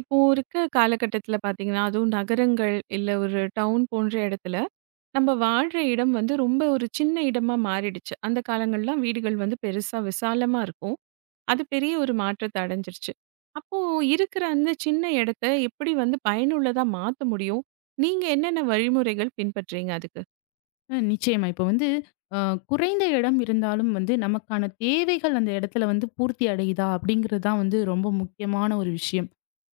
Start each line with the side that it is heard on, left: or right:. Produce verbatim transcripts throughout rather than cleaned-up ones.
right: இப்போ இருக்க காலகட்டத்துல பாத்தீங்கன்னா, அதுவும் நகரங்கள் இல்ல ஒரு டவுன் போன்ற இடத்துல, நம்ம வாழ்ற இடம் வந்து ரொம்ப ஒரு சின்ன இடமா மாறிடுச்சு. அந்த காலங்கள்லாம் வீடுகள் வந்து பெருசா விசாலமா இருக்கும். அது பெரிய ஒரு மாற்றத்த அடைஞ்சிருச்சு. அப்போ இருக்கிற அந்த சின்ன இடத்த எப்படி வந்து பயனுள்ளதா மாத்த முடியும்? நீங்க என்னென்ன வழிமுறைகள் பின்பற்றீங்க அதுக்கு?
left: அ நிச்சயமா. இப்ப வந்து அ குறைந்த இடம் இருந்தாலும் வந்து நமக்கான தேவைகள் அந்த இடத்துல வந்து பூர்த்தி அடையுதா? அப்படிங்கிறது தான் வந்து ரொம்ப முக்கியமான ஒரு விஷயம்.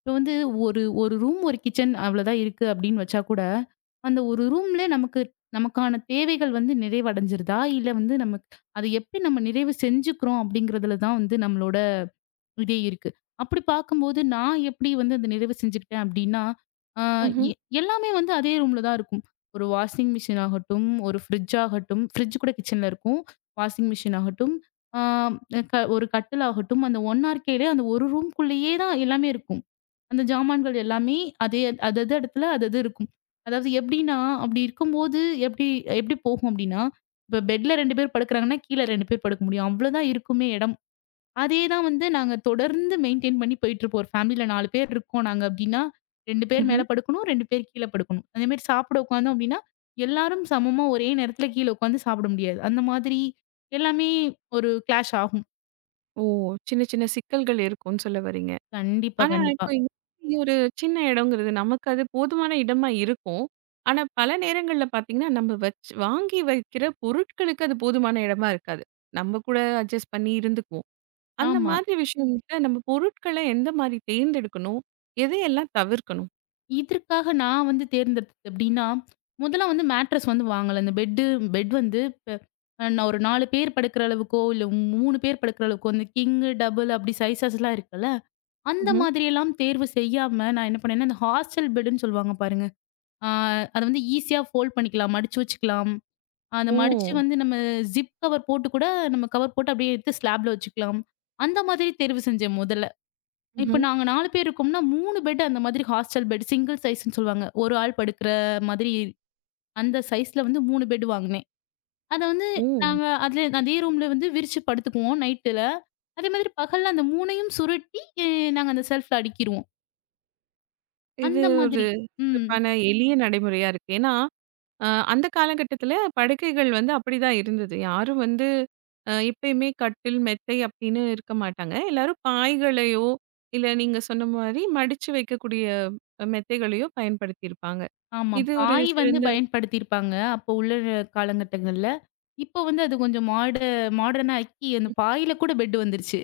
left: இப்ப வந்து ஒரு ஒரு ரூம், ஒரு கிச்சன் அவ்வளோதான் இருக்கு அப்படின்னு வச்சா கூட, அந்த ஒரு ரூம்ல நமக்கு நமக்கான தேவைகள் வந்து நிறைவடைஞ்சிருதா? இல்ல வந்து நமக்கு அத எப்படி நம்ம நிறைவு செஞ்சுக்கிறோம் அப்படிங்கிறதுல தான் வந்து நம்மளோட இதே இருக்கு. அப்படி பார்க்கும்போது நான் எப்படி வந்து அந்த நிறைவு செஞ்சுக்கிட்டேன் அப்படின்னா, ஆ
right: ம்ஹ்ம்,
left: எ எல்லாமே வந்து அதே ரூம்ல தான் இருக்கும். ஒரு வாஷிங் மிஷின் ஆகட்டும், ஒரு ஃப்ரிட்ஜ் ஆகட்டும், ஃப்ரிட்ஜ் கூட கிச்சன்ல இருக்கும். வாஷிங் மிஷின் ஆகட்டும், ஆ க ஒரு கட்டில் ஆகட்டும், அந்த ஒரு ஆர் கேலே அந்த ஒரு ரூம்க்குள்ளேயே தான் எல்லாமே இருக்கும். அந்த ஜாமான்கள் எல்லாமே அதே அதது இடத்துல அதது இருக்கும். அதாவது எப்படின்னா, அப்படி இருக்கும்போது எப்படி எப்படி போகும் அப்படின்னா, இப்போ பெட்ல ரெண்டு பேர் படுக்குறாங்கன்னா, கீழ ரெண்டு பேர் படுக்க முடியும். அவ்வளோதான் இருக்குமே இடம். அதே தான் வந்து நாங்க தொடர்ந்து மெயின்டெயின் பண்ணி போயிட்டுருப்போம். ஒரு ஃபேமிலில நாலு பேர் இருக்கோம் நாங்க அப்டின்னா, ரெண்டு பேர்
right: ம்ஹ்ம்.
left: மேல படுக்கணும், ரெண்டு பேர் கீழ படுக்கணும். அதேமாரி சாப்பிட உட்காந்தோம் அப்டின்னா, எல்லாரும் சமமா ஒரே நேரத்துல கீழ உட்காந்து சாப்பிட முடியாது. அந்த மாதிரி எல்லாமே ஒரு கிளாஷ் ஆகும்.
right: ஓ! சின்ன சின்ன சிக்கல்கள் இருக்கும்னு சொல்ல வரீங்க.
left: கண்டிப்பா,
right: ஆனா,
left: கண்டிப்பா.
right: இப்போ இந்த மாதிரி ஒரு சின்ன இடங்கிறது நமக்கு அது போதுமான இடமா இருக்கும். ஆனா, பல நேரங்கள்ல பார்த்தீங்கன்னா, நம்ம வச் வாங்கி வைக்கிற பொருட்களுக்கு அது போதுமான இடமா இருக்காது. நம்ம கூட அட்ஜஸ்ட் பண்ணி இருந்துக்குவோம். அந்த
left: ஆமா.
right: மாதிரி விஷயங்கள்ல நம்ம பொருட்கள எந்த மாரி தேர்ந்தெடுக்கணும்? எதையெல்லாம் தவிர்க்கணும்?
left: இதற்காக நான் வந்து தேர்ந்தெடுத்தது எப்டின்னா, முதல்ல வந்து மேட்ரஸ் வந்து வாங்கல. இந்த பெட்டு பெட் வந்து இப்ப அ நான் ஒரு நாலு பேர் படுக்கிற அளவுக்கோ, இல்ல மூணு பேர் படுக்கிற அளவுக்கோ, இந்த கிங், டபுள் அப்டி சைஸஸ்லாம் இருக்குல்ல. அந்த
right: ம்ஹ்ம்.
left: மாதிரியெல்லாம் தேர்வு செய்யாம, நான் என்ன பண்ணேன்னா, இந்த ஹாஸ்டல் பெட்டுன்னு சொல்லுவாங்க பாருங்க. ஆ அத வந்து ஈஸியா ஃபோல்ட் பண்ணிக்கலாம். மடிச்சு வச்சுக்கலாம். அந்த
right: ஓ!
left: மடிச்சு வந்து நம்ம ஜிப் கவர் போட்டு கூட நம்ம கவர் போட்டு அப்படியே எடுத்து ஸ்லாப்ல வச்சுக்கலாம். அந்த மாதிரி தேர்வு செஞ்சேன் முதல்ல. இப்ப
right: ம்ஹ்ம்.
left: நாங்க நாலு பேர் இருக்கோம்னா, மூணு பெட் அந்த மாதிரி ஹாஸ்டல் பெட் சிங்கிள் சைஸ்ன்னு சொல்லுவாங்க. ஒரு ஆள் படுக்கிற மாதிரி அந்த சைஸ்ல வந்து மூணு பெட் வாங்கினேன். அத வந்து
right: ஓ!
left: நாங்க அதுல அதே ரூம்ல வந்து விரிச்சு படுத்துக்குவோம் நைட்ல. அதே மாதிரி பகல்ல அந்த மூணையும் சுருட்டி, எ நாங்க அந்த செல்ஃப்ல அடுக்கிருவோம்.
right: இது
left: அந்த
right: ஒரு
left: மாதிரி. ம்.
right: சிறப்பான எளிய நடைமுறையா இருக்கு. ஏன்னா அ அந்த காலகட்டத்தில படுக்கைகள் வந்து அப்படிதான் இருந்தது. யாரும் வந்து அ எப்பயுமே கட்டில், மெத்தை அப்படின்னு இருக்க மாட்டாங்க. எல்லாரும் பாய்களையோ, இல்ல நீங்க சொன்ன மாரி மடிச்சு வைக்கக்கூடிய அஹ் மெத்தைகளையோ பயன்படுத்தியிருப்பாங்க.
left: ஆமா.
right: இது ஒரு
left: பாய் வந்து
right: சிறந்த
left: பயன்படுத்தியிருப்பாங்க. அப்போ உள்ள காலகட்டங்கள்ல. இப்போ வந்து அது கொஞ்சம் மாட மாடர்னா ஆக்கி அந்த பாயில கூட பெட் வந்துருச்சு.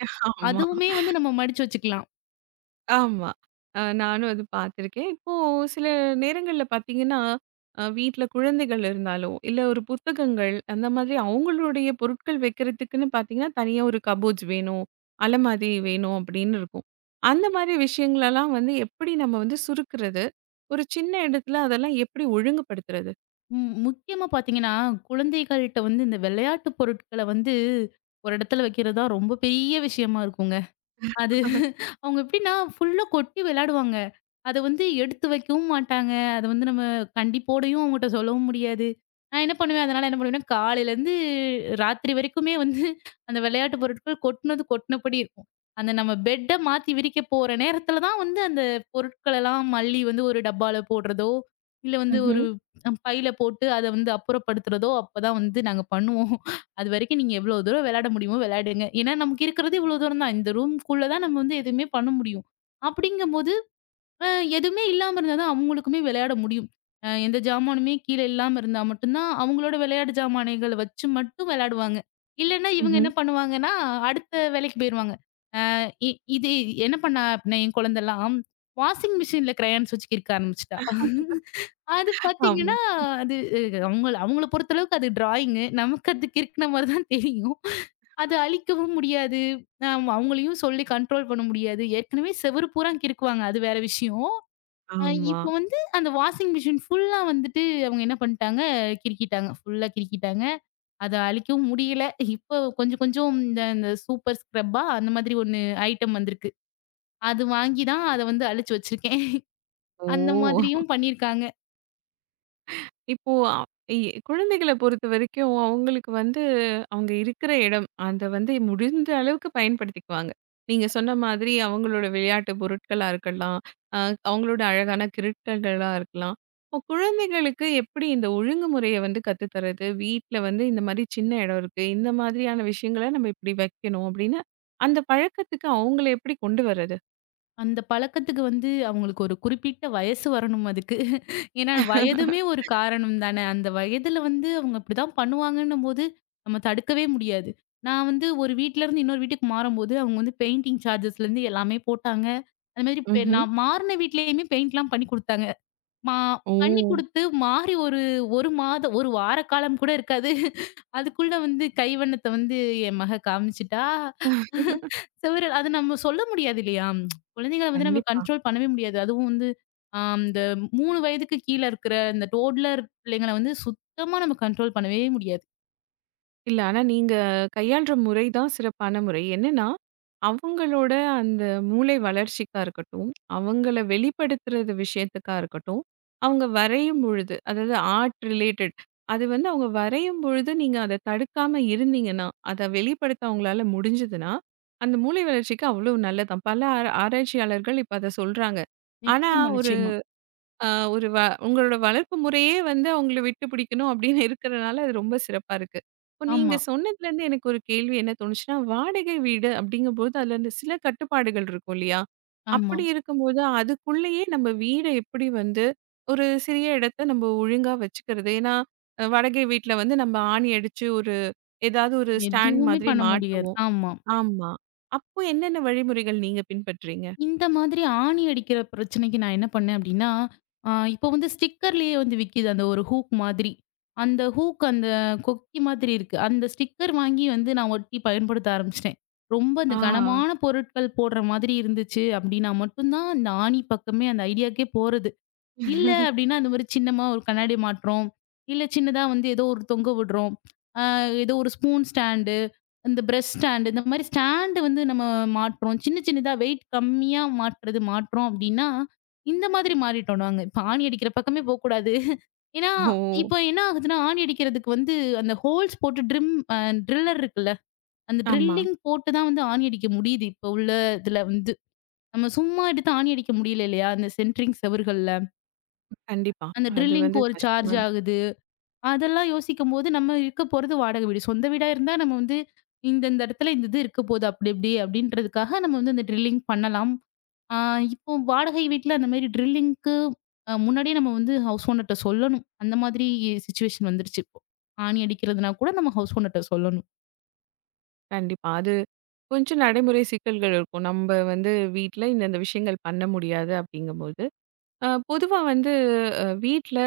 right: ஆமா.
left: அதுவுமே வந்து நம்ம மடிச்சு வச்சுக்கலாம்.
right: ஆமா. அ நானும் அது பார்த்துருக்கேன். இப்போ சில நேரங்கள்ல பார்த்தீங்கன்னா, அ வீட்ல குழந்தைகள் இருந்தாலோ, இல்ல ஒரு புத்தகங்கள் அந்த மாதிரி அவங்களுடைய பொருட்கள் வைக்கிறதுக்குன்னு பார்த்தீங்கன்னா, தனியா ஒரு கபோர்ட்ஸ் வேணும், அலமாரி வேணும் அப்படின்னு இருக்கும். அந்த மாதிரி விஷயங்களெல்லாம் வந்து எப்படி நம்ம வந்து சுருக்குறது? ஒரு சின்ன இடத்துல அதெல்லாம் எப்படி ஒழுங்குபடுத்துறது?
left: ம். முக்கியமா பார்த்தீங்கன்னா, குழந்தைகள்ட்ட வந்து இந்த விளையாட்டு பொருட்கள வந்து ஒரு இடத்துல வைக்கிறது தான் ரொம்ப பெரிய விஷயமா இருக்குங்க. அது அவங்க எப்படின்னா ஃபுல்லா கொட்டி விளையாடுவாங்க. அத வந்து எடுத்து வைக்கவும் மாட்டாங்க. அத வந்து நம்ம கண்டிப்போடையும் அவங்கட்ட சொல்லவும் முடியாது. நான் என்ன பண்ணுவேன், அதனால என்ன பண்ணுவேன்னா, காலையிலேருந்து ராத்திரி வரைக்குமே வந்து அந்த விளையாட்டு பொருட்கள் கொட்டுனது கொட்டுனபடி இருக்கும். அந்த நம்ம பெட்ட மாத்தி விரிக்க போற நேரத்தில தான் வந்து அந்த பொருட்களெல்லாம் மல்லி வந்து ஒரு டப்பால போடுறதோ, இல்ல வந்து ஒரு
right: ம்ஹ்ம்.
left: அஹ், பையில போட்டு அத வந்து அப்புறப்படுத்துறதோ அப்பதான் வந்து நாங்க பண்ணுவோம். அதுவரைக்கும் நீங்க எவ்வளோ தூரம் விளையாட முடியுமோ விளையாடுங்க. ஏன்னா, நமக்கு இருக்கிறது இவ்வளோ தூரம் தான். இந்த ரூம்க்குள்ள தான் நம்ம வந்து எதுவுமே பண்ண முடியும். அப்படிங்கும்போது அ எதுவுமே இல்லாம இருந்தா தான் அவங்களுக்குமே விளையாட முடியும். அ எந்த ஜாமானுமே கீழ இல்லாம இருந்தா மட்டும் தான் அவங்களோட விளையாட்டு ஜாமானைகள வச்சு மட்டும் விளையாடுவாங்க. இல்லன்னா இவங்க
right: ம்ஹ்ம்.
left: என்ன பண்ணுவாங்கன்னா, அடுத்த வேலைக்கு போயிருவாங்க. அ இ இது என்ன பண்ணா அப்படின்னா, என் குழந்தலாம் வாஷிங் மிஷின்ல கிரையான்ஸ் வச்சு கிறுக்க ஆரம்பிச்சுட்டா. அது
right: ஆமா,
left: பார்த்தீங்கன்னா, அது அ அவங்கள அவங்கள பொறுத்தளவுக்கு அது டிராயிங்கு. நமக்கு அது கிறுக்குன மாரி தான் தெரியும். அது அழிக்கவும் முடியாது. நாம் அவங்களையும் சொல்லி கண்ட்ரோல் பண்ண முடியாது. ஏற்கனவே செவுரு பூரா கிறுக்குவாங்க. அது வேற விஷயம். அ
right: ஆமா.
left: இப்போ வந்து அந்த வாஷிங் மிஷின் ஃபுல்லா வந்துட்டு அவங்க என்ன பண்ணிட்டாங்க, கிறுக்கிட்டாங்க. ஃபுல்லா கிறுக்கிட்டாங்க. அத அழிக்கவும் முடியல. இப்போ கொஞ்சம் கொஞ்சம் இந்த இந்த சூப்பர் ஸ்க்ரப்பா அந்த மாதிரி ஒண்ணு ஐட்டம் வந்திருக்கு. அது வாங்கி தான் அத வந்து அழிச்சு வச்சிருக்கேன்.
right: ஓ!
left: அந்த மாதிரியும் பண்ணியிருக்காங்க.
right: இப்போ அ இ குழந்தைகள பொறுத்தவரைக்கும், அவங்களுக்கு வந்து அவங்க இருக்கிற இடம், அத வந்து முடிந்த அளவுக்கு பயன்படுத்திக்குவாங்க. நீங்க சொன்ன மாதிரி அவங்களோட விளையாட்டு பொருட்களா இருக்கலாம். அ அவங்களோட அழகான கிருட்டல்களா இருக்கலாம். இப்போ குழந்தைகளுக்கு எப்படி இந்த ஒழுங்குமுறைய வந்து கத்து தர்றது? வீட்ல வந்து இந்த மாரி சின்ன இடம் இருக்கு. இந்த மாதிரியான விஷயங்கள நம்ம இப்படி வைக்கணும் அப்படின்னு, அந்த பழக்கத்துக்கு அவங்கள எப்படி கொண்டு வர்றது?
left: அந்த பழக்கத்துக்கு வந்து அவங்களுக்கு ஒரு குறிப்பிட்ட வயசு வரணும் அதுக்கு. ஏன்னா வயதுமே ஒரு காரணம் தானே. அந்த வயதுல வந்து அவங்க இப்படிதான் பண்ணுவாங்கன்னும்போது, நம்ம தடுக்கவே முடியாது. நான் வந்து ஒரு வீட்லருந்து இன்னொரு வீட்டுக்கு மாறும்போது, அவங்க வந்து பெயிண்டிங் சார்ஜஸ்லேருந்து எல்லாமே போட்டாங்க. அது மாதிரி பெ
right: ம்ஹ்ம்.
left: நான் மாறுன வீட்லயுமே பெயிண்ட்லாம் பண்ணி குடுத்தாங்க. மா
right: ஓ!
left: பண்ணி குடுத்து மாறி ஒரு 1 மாதம் ஒரு வார காலம் கூட இருக்காது. அதுக்குள்ள வந்து கைவண்ணத்த வந்து என் மக காமிச்சுட்டா. செவுரு அது நம்ம சொல்ல முடியாது இல்லையா? குழந்தைகள வந்து நம்ம
right: கண்டிப்பா.
left: கண்ட்ரோல் பண்ணவே முடியாது. அதுவும் வந்து அ இந்த மூணு வயதுக்கு கீழ இருக்கிற இந்த டோட்லர் பிள்ளைங்கள வந்து சுத்தமா நம்ம கண்ட்ரோல் பண்ணவே முடியாது.
right: இல்ல. ஆனா நீங்க கையாள்ற முறை தான் சிறப்பான முறை. என்னன்னா, அவங்களோட அந்த மூளை வளர்ச்சிக்கா இருக்கட்டும், அவங்கள வெளிப்படுத்துறது விஷயத்துக்கா இருக்கட்டும், அவங்க வரையும் பொழுது, அதாவது ஆர்ட் ரிலேட்டட் அது வந்து அவங்க வரையும் பொழுது நீங்க அத தடுக்காம இருந்தீங்கன்னா, அத வெளிப்படுத்த அவங்களால முடிஞ்சதுன்னா, அந்த மூளை வளர்ச்சிக்கு அவ்வளோ நல்லதாம். பல ஆரா ஆராய்ச்சியாளர்கள் இப்ப அத சொல்றாங்க. ஆனா,
left: நிச்சயமா,
right: ஒரு
left: நிச்சயமா.
right: ஆ ஒரு வ உங்களோட வளர்ப்பு முறையே வந்து அவங்கள விட்டு பிடிக்கணும் அப்படின்னு இருக்கிறனால அது ரொம்ப சிறப்பா இருக்கு. இப்போ நீங்க
left: ஆமா,
right: சொன்னதுலேருந்து எனக்கு ஒரு கேள்வி என்ன தோணுச்சுன்னா, வாடகை வீடு அப்படிங்கும்போது அதுல இந்த சில கட்டுப்பாடுகள் இருக்கும் இல்லையா?
left: ஆமா.
right: அப்படி இருக்கும்போது அதுக்குள்ளேயே நம்ம வீட எப்படி வந்து ஒரு சிறிய இடத்த நம்ம ஒழுங்கா வச்சுக்கிறது? ஏன்னா அ வாடகை வீட்ல வந்து நம்ம ஆணி அடிச்சு ஒரு ஏதாவது ஒரு ஸ்டாண்ட்
left: எதுவுமே
right: மாதிரி
left: பண்ண முடியாது.
right: மாட்டுவோம்.
left: ஆமா.
right: ஆமா. அப்போ என்னென்ன வழிமுறைகள் நீங்க பின்பற்றீங்க?
left: இந்த மாதிரி ஆணி அடிக்கிற பிரச்சனைக்கு நான் என்ன பண்ணேன் அப்படின்னா, அ இப்போ வந்து ஸ்டிக்கர்லேயே வந்து விக்கிது. அந்த ஒரு ஹூக் மாதிரி. அந்த ஹூக் அந்த கொக்கி மாதிரி இருக்கு. அந்த ஸ்டிக்கர் வாங்கி வந்து நான் ஒட்டி பயன்படுத்த ஆரம்பிச்சுட்டேன். ரொம்ப
right: ஆ.
left: அந்த கனமான பொருட்கள் போடுற மாதிரி இருந்துச்சு அப்படின்னா மட்டும் தான், இந்த ஆணி பக்கமே அந்த ஐடியாக்கே போறது. இல்ல அப்டின்னா, அந்த மாரி சின்னமா ஒரு கண்ணாடி மாட்றோம். இல்ல சின்னதா வந்து ஏதோ ஒரு தொங்க விடுறோம். அ ஏதோ ஒரு ஸ்பூன் ஸ்டாண்டு, இந்த பிரஷ் ஸ்டாண்டு இந்த மாரி ஸ்டாண்டு வந்து நம்ம மாட்றோம். சின்ன சின்னதா வெயிட் கம்மியா மாட்றது மாட்றோம் அப்டின்னா, இந்த மாதிரி மாறிட்டோம் நாங்க. இப்ப ஆணி அடிக்கிற பக்கமே போக்கூடாது. ஏன்னா,
right: ஓ!
left: இப்ப என்ன ஆகுதுன்னா, ஆணி அடிக்கிறதுக்கு வந்து அந்த ஹோல்ஸ் போட்டு ட்ரிம் அ ட்ரில்லர் இருக்குல்ல. அந்த
right: ஆமா.
left: ட்ரில்லிங் போட்டு தான் வந்து ஆணி அடிக்க முடியுது. இப்ப உள்ள இதுல வந்து. நம்ம சும்மா எடுத்து ஆணி அடிக்க முடியல இல்லையா? அந்த சென்ட்ரிங் செவுர்கள்ல.
right: கண்டிப்பா.
left: அந்த
right: அது
left: ட்ரில்லிங்க்கு
right: வந்து
left: ஒரு
right: கஷ்டமா
left: சார்ஜ்
right: இருக்கு.
left: ஆகுது. அதெல்லாம் யோசிக்கும்போது, நம்ம இருக்க போறது வாடகை வீடு. சொந்த வீடா இருந்தா நம்ம வந்து இந்த இந்த இடத்துல இந்த இது இருக்க போது அப்படி இப்படி அப்படின்றதுக்காக நம்ம வந்து அந்த ட்ரில்லிங் பண்ணலாம். ஆ இப்போ வாடகை வீட்ல அந்த மாரி ட்ரில்லிங்க்கு அ முன்னாடியே நம்ம வந்து ஹவுஸ் ஓனர்ட்ட சொல்லணும். அந்த மாதிரி சிச்சுவேஷன் வந்துருச்சு இப்போ. ஆணி அடிக்கிறதுனா கூட நம்ம ஹவுஸ் ஓனர்ட்ட சொல்லணும்.
right: கண்டிப்பா. அது கொஞ்சம் நடைமுறை சிக்கல்கள் இருக்கும். நம்ப வந்து வீட்ல இந்தந்த விஷயங்கள் பண்ண முடியாது அப்படிங்கும்போது, அ பொதுவா வந்து அ வீட்ல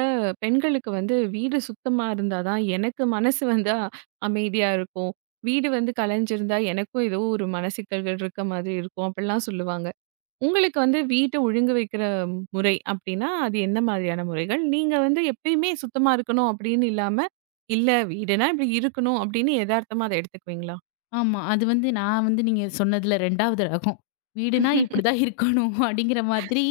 right: பெண்களுக்கு வந்து வீடு சுத்தமா இருந்தா தான் எனக்கு மனசு வந்து அ- அமைதியா இருக்கும். வீடு வந்து கலைஞ்சிருந்தா எனக்கும் ஏதோ ஒரு மன சிக்கல்கள் இருக்க மாதிரி இருக்கும். அப்படிலாம் சொல்லுவாங்க. உங்களுக்கு வந்து வீட்ட ஒழுங்கு வைக்கிற முறை அப்டின்னா, அது என்ன மாதிரியான முறைகள்? நீங்க வந்து எப்பயுமே சுத்தமா இருக்கணும் அப்படின்னு இல்லாம, இல்ல வீடுனா இப்படி இருக்கணும் அப்படின்னு எதார்த்தமா அத எடுத்துக்குவீங்களா?
left: ஆமா. அது வந்து நான் வந்து நீங்க சொன்னதுல ரெண்டாவது ரகம். வீடுனா இப்படிதான் இருக்கணும் அப்படிங்கிற மாதிரி,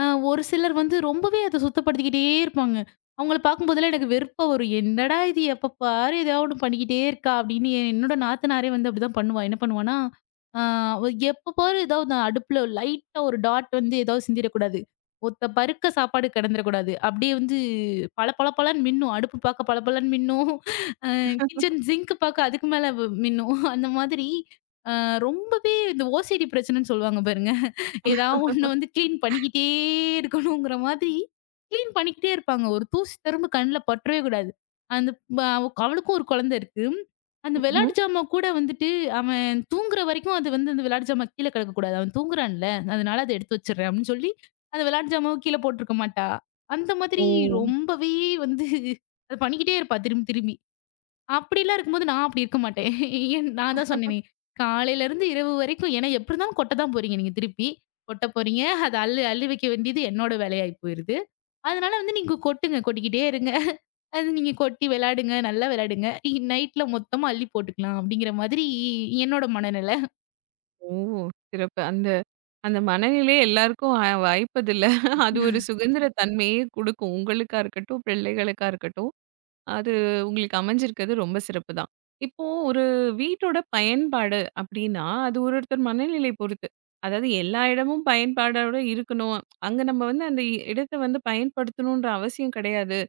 left: அ ஒரு சிலர் வந்து ரொம்பவே அத சுத்தப்படுத்திக்கிட்டே இருப்பாங்க. அவங்கள பார்க்கும்போதெல்லாம் எனக்கு வெறுப்பா வரும். என்னடா இது எப்ப பாரு ஏதாவது ஒண்ணு பண்ணிக்கிட்டே இருக்கா அப்படின்னு என்னோட நாத்தனாரே வந்து அப்படிதான் பண்ணுவா. என்ன பண்ணுவான்னா, அ அவ எப்ப பாரு ஏதாவது அடுப்புல லைட்டா ஒரு டாட் வந்து ஏதாவது சிந்திரக்கூடாது. ஒத்த பருக்க சாப்பாடு கிடந்துரக்கூடாது. அப்படியே வந்து பளபளபளன்னு மின்னும். அடுப்பு பார்க்க பளபளன்னு மின்னும். கிச்சன் சிங்க் பாக்க அதுக்கு மேல வ் மின்னும். அந்த மாதிரி அ ரொம்பவே இந்த ஓசிடி பிரச்சனைன்னு சொல்லுவாங்க பாருங்க. ஏதாவது ஒண்ணு வந்து கிளீன் பண்ணிக்கிட்டே இருக்கணுங்கிற மாதிரி, கிளீன் பண்ணிக்கிட்டே இருப்பாங்க. ஒரு தூசி திரும்ப கண்ல பற்றவே கூடாது. அந்த ப அவ- அவளுக்கும் ஒரு குழந்தை இருக்கு. அந்த
right: ம்ஹ்ம்.
left: விளையாட்டு ஜாமான் கூட வந்துட்டு அவன் தூங்குற வரைக்கும் அது வந்து அந்த விளையாட்டு ஜாமான் கீழ கிடக்கக்கூடாது. அவன் தூங்குறான்ல, அதனால அத எடுத்து வச்சுடுறேன் அப்படின்னு சொல்லி, அந்த விளையாட்டு ஜாமாவ கீழ போட்டிருக்க மாட்டா. அந்த
right: ஓ!
left: மாதிரி ரொம்பவே வந்து அத பண்ணிக்கிட்டே இருப்பா திரும்பி திரும்பி. அப்படிலாம் இருக்கும்போது நான் அப்படி இருக்க மாட்டேன். ஏன் நான் தான் சொன்னேனே, காலையிலருந்து இரவு வரைக்கும் ஏன்னா எப்படி இருந்தாலும் கொட்ட தான் போறீங்க நீங்க திருப்பி. கொட்ட போறீங்க. அத அள்ளு அள்ளி வைக்க வேண்டியது என்னோட வேலையாயி போயிருது. அதனால வந்து நீங்க கொட்டுங்க. கொட்டிக்கிட்டே இருங்க. அது நீங்க கொட்டி விளையாடுங்க. நல்லா விளையாடுங்க. நைட்ல மொத்தமா அள்ளி போட்டுக்கலாம் அப்படிங்கிற மாதிரி என்னோட மனநிலை.
right: ஓ! சிறப்பு. அந்த அந்த மனநிலை எல்லாருக்கும் அ வாய்ப்பதில்ல. அது ஒரு சுதந்திர தன்மையே குடுக்கும். உங்களுக்கா இருக்கட்டும், பிள்ளைகளுக்கா இருக்கட்டும். அது உங்களுக்கு அமைஞ்சிருக்கிறது ரொம்ப சிறப்பு தான். இப்போ ஒரு வீட்டோட பயன்பாடு அப்படின்னா, அது ஒரு ஒருத்தர் மனநிலை பொறுத்து. அதாவது எல்லா இடமும் பயன்பாடோட இருக்கணும். அங்க நம்ம வந்து அந்த இடத்த வந்து பயன்படுத்தணுன்ற அவசியம் கிடையாது.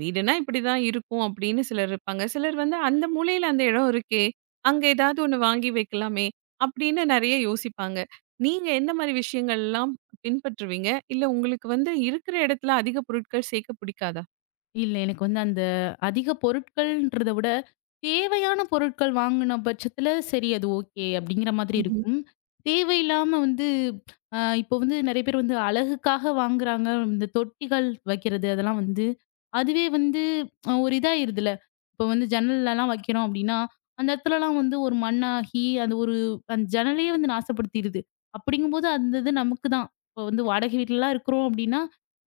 right: வீடுனா இப்படிதான் இருக்கும் அப்படின்னு சிலர் இருப்பாங்க. சிலர் வந்து அந்த மூலையில அந்த இடம் இருக்கே, அங்க ஏதாவது ஒண்ணு வாங்கி வைக்கலாமே அப்படின்னு நெறைய யோசிப்பாங்க. நீங்க எந்த மாரி விஷயங்கள்லாம் பின்பற்றுவீங்க? இல்ல உங்களுக்கு வந்து இருக்கிற இடத்துல அதிக பொருட்கள் சேர்க்க பிடிக்காதா?
left: இல்ல. எனக்கு வந்து அந்த அதிக பொருட்கள்ன்றத விட, தேவையான பொருட்கள் வாங்குன பட்சத்துல, சரி அது ஓகே அப்படிங்கிற மாதிரி இருக்கும். தேவையில்லாம வந்து அ இப்போ வந்து நெறைய பேர் வந்து அழகுக்காக வாங்குறாங்க. இந்த தொட்டிகள் வைக்கிறது அதெல்லாம் வந்து, அதுவே வந்து அ ஒரு இதாயிருதுல. இப்போ வந்து ஜன்னல்லலாம் வைக்கிறோம் அப்படின்னா, அந்த இடத்துலலாம் வந்து ஒரு மண்ணாகி, அது ஒரு அந்த ஜன்னலையே வந்து நாசப்படுத்திருது. அப்படிங்கும்போது அந்த இது நமக்கு தான். இப்போ வந்து வாடகை வீட்லலாம் இருக்கிறோம் அப்படின்னா,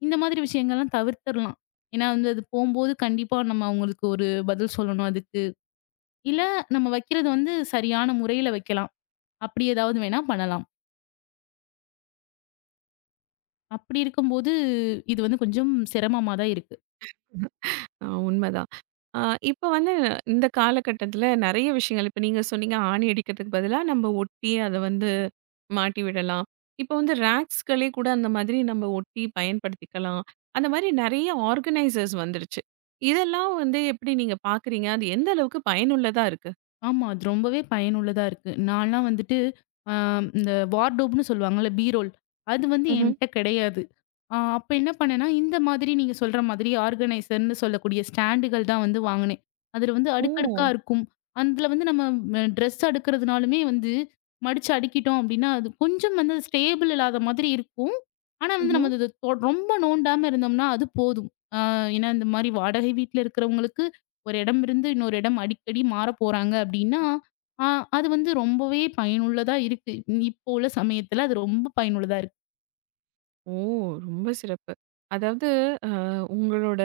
left: இந்த மாதிரி விஷயங்கள்லாம் தவிர்த்தரலாம். ஏன்னா வந்து அது போம்போது கண்டிப்பா நம்ம அவங்களுக்கு ஒரு பதில் சொல்லணும் அதுக்கு. இல்ல நம்ம வைக்கிறது வந்து சரியான முறையில வைக்கலாம். அப்படி ஏதாவது வேணா பண்ணலாம். அப்படி இருக்கும்போது, இது வந்து கொஞ்சம் சிரமமா தான் இருக்கு.
right: ஆ உண்மதான். ஆ இப்ப வந்து இந்த காலகட்டத்தில நெறைய விஷயங்கள் இப்ப நீங்க சொன்னீங்க ஆணி அடிக்கிறதுக்கு பதிலா நம்ம ஒட்டி அத வந்து மாட்டி விடலாம். இப்போ வந்து ரேக்ஸ்களே கூட அந்த மாதிரி நம்ம ஒட்டி பயன்படுத்திக்கலாம். அந்த மாதிரி நெறைய ஆர்கனைசர்ஸ் வந்துருச்சு. இதெல்லாம் வந்து எப்படி நீங்க பார்க்குறீங்க? அது எந்த அளவுக்கு பயனுள்ளதா இருக்கு?
left: ஆமா. அது ரொம்பவே பயனுள்ளதா இருக்கு. நான்லாம் வந்துட்டு அ இந்த வார்ட்ரோப்ன்னு சொல்லுவாங்கல்ல, பீரோல். அது வந்து
right: ம்ஹ்ம்.
left: என்ட்ட கிடையாது. அ அப்ப என்ன பண்ணேன்னா, இந்த மாதிரி நீங்க சொல்ற மாதிரி ஆர்கனைசர்ன்னு சொல்லக்கூடிய ஸ்டாண்டுகள் தான் வந்து வாங்குனேன். அதுல வந்து அடுக்கடுக்கா
right: ஓ!
left: இருக்கும். அதுல வந்து நம்ம அ ட்ரெஸ் அடுக்குறதுனாலுமே வந்து மடிச்சு அடுக்கிட்டோம் அப்டின்னா, அது கொஞ்சம் வந்து ஸ்டேபிள் இல்லாத மாதிரி இருக்கும். ஆனா வந்து
right: ம்ஹ்ம்.
left: நம்ம அது தொ ரொம்ப நோண்டாம இருந்தோம்னா, அது போதும். அ ஏன்னா இந்த மாரி வாடகை வீட்ல இருக்கிறவங்களுக்கு ஒரு இடம் இருந்து இன்னொரு இடம் அடிக்கடி மாறப் போறாங்க அப்படின்னா, ஆ அது வந்து ரொம்பவே பயனுள்ளதா இருக்கு. இ- இப்போ உள்ள சமயத்துல அது ரொம்ப பயனுள்ளதா இருக்கு.
right: ஓ! ரொம்ப சிறப்பு. அதாவது அ உங்களோட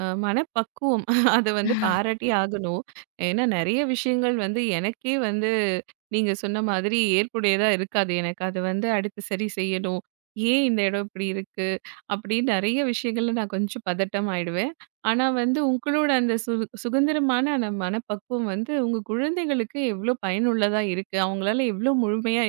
right: அ மனப்பக்குவம். அத வந்து பாராட்டி ஆகணும். ஏன்னா நெறைய விஷயங்கள் வந்து எனக்கே வந்து நீங்க சொன்ன மாதிரி ஏற்புடையதா இருக்காது. எனக்கு அது வந்து அடுத்து சரி செய்யணும். ஏன் இந்த இடம் இப்படி இருக்கு? அப்படின்னு நெறைய விஷயங்கள்ல நான் கொஞ்சம் பதட்டம் ஆயிடுவேன். ஆனா வந்து உங்களோட அந்த சு சுதந்திரமான அந்த மனப்பக்குவம் வந்து உங்க குழந்தைகளுக்கு எவ்ளோ பயனுள்ளதா இருக்கு. அவங்களால எவ்ளோ முழுமையா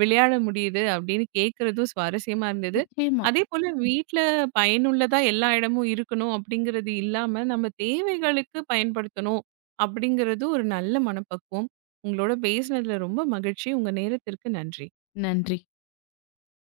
right: விளையாட முடியுது அப்படின்னு கேட்கறதும் சுவாரஸ்யமா இருந்தது.
left: நிச்சயமா.
right: அதேபோல வீட்ல பயனுள்ளதா எல்லா இடமும் இருக்கணும் அப்படிங்கிறது இல்லாம, நம்ம தேவைகளுக்கு பயன்படுத்தணும் அப்படிங்கிறது ஒரு நல்ல மனப்பக்குவம். உங்களோட பேசினதுல ரொம்ப மகிழ்ச்சி. உங்க நேரத்திற்கு நன்றி.
left: நன்றி.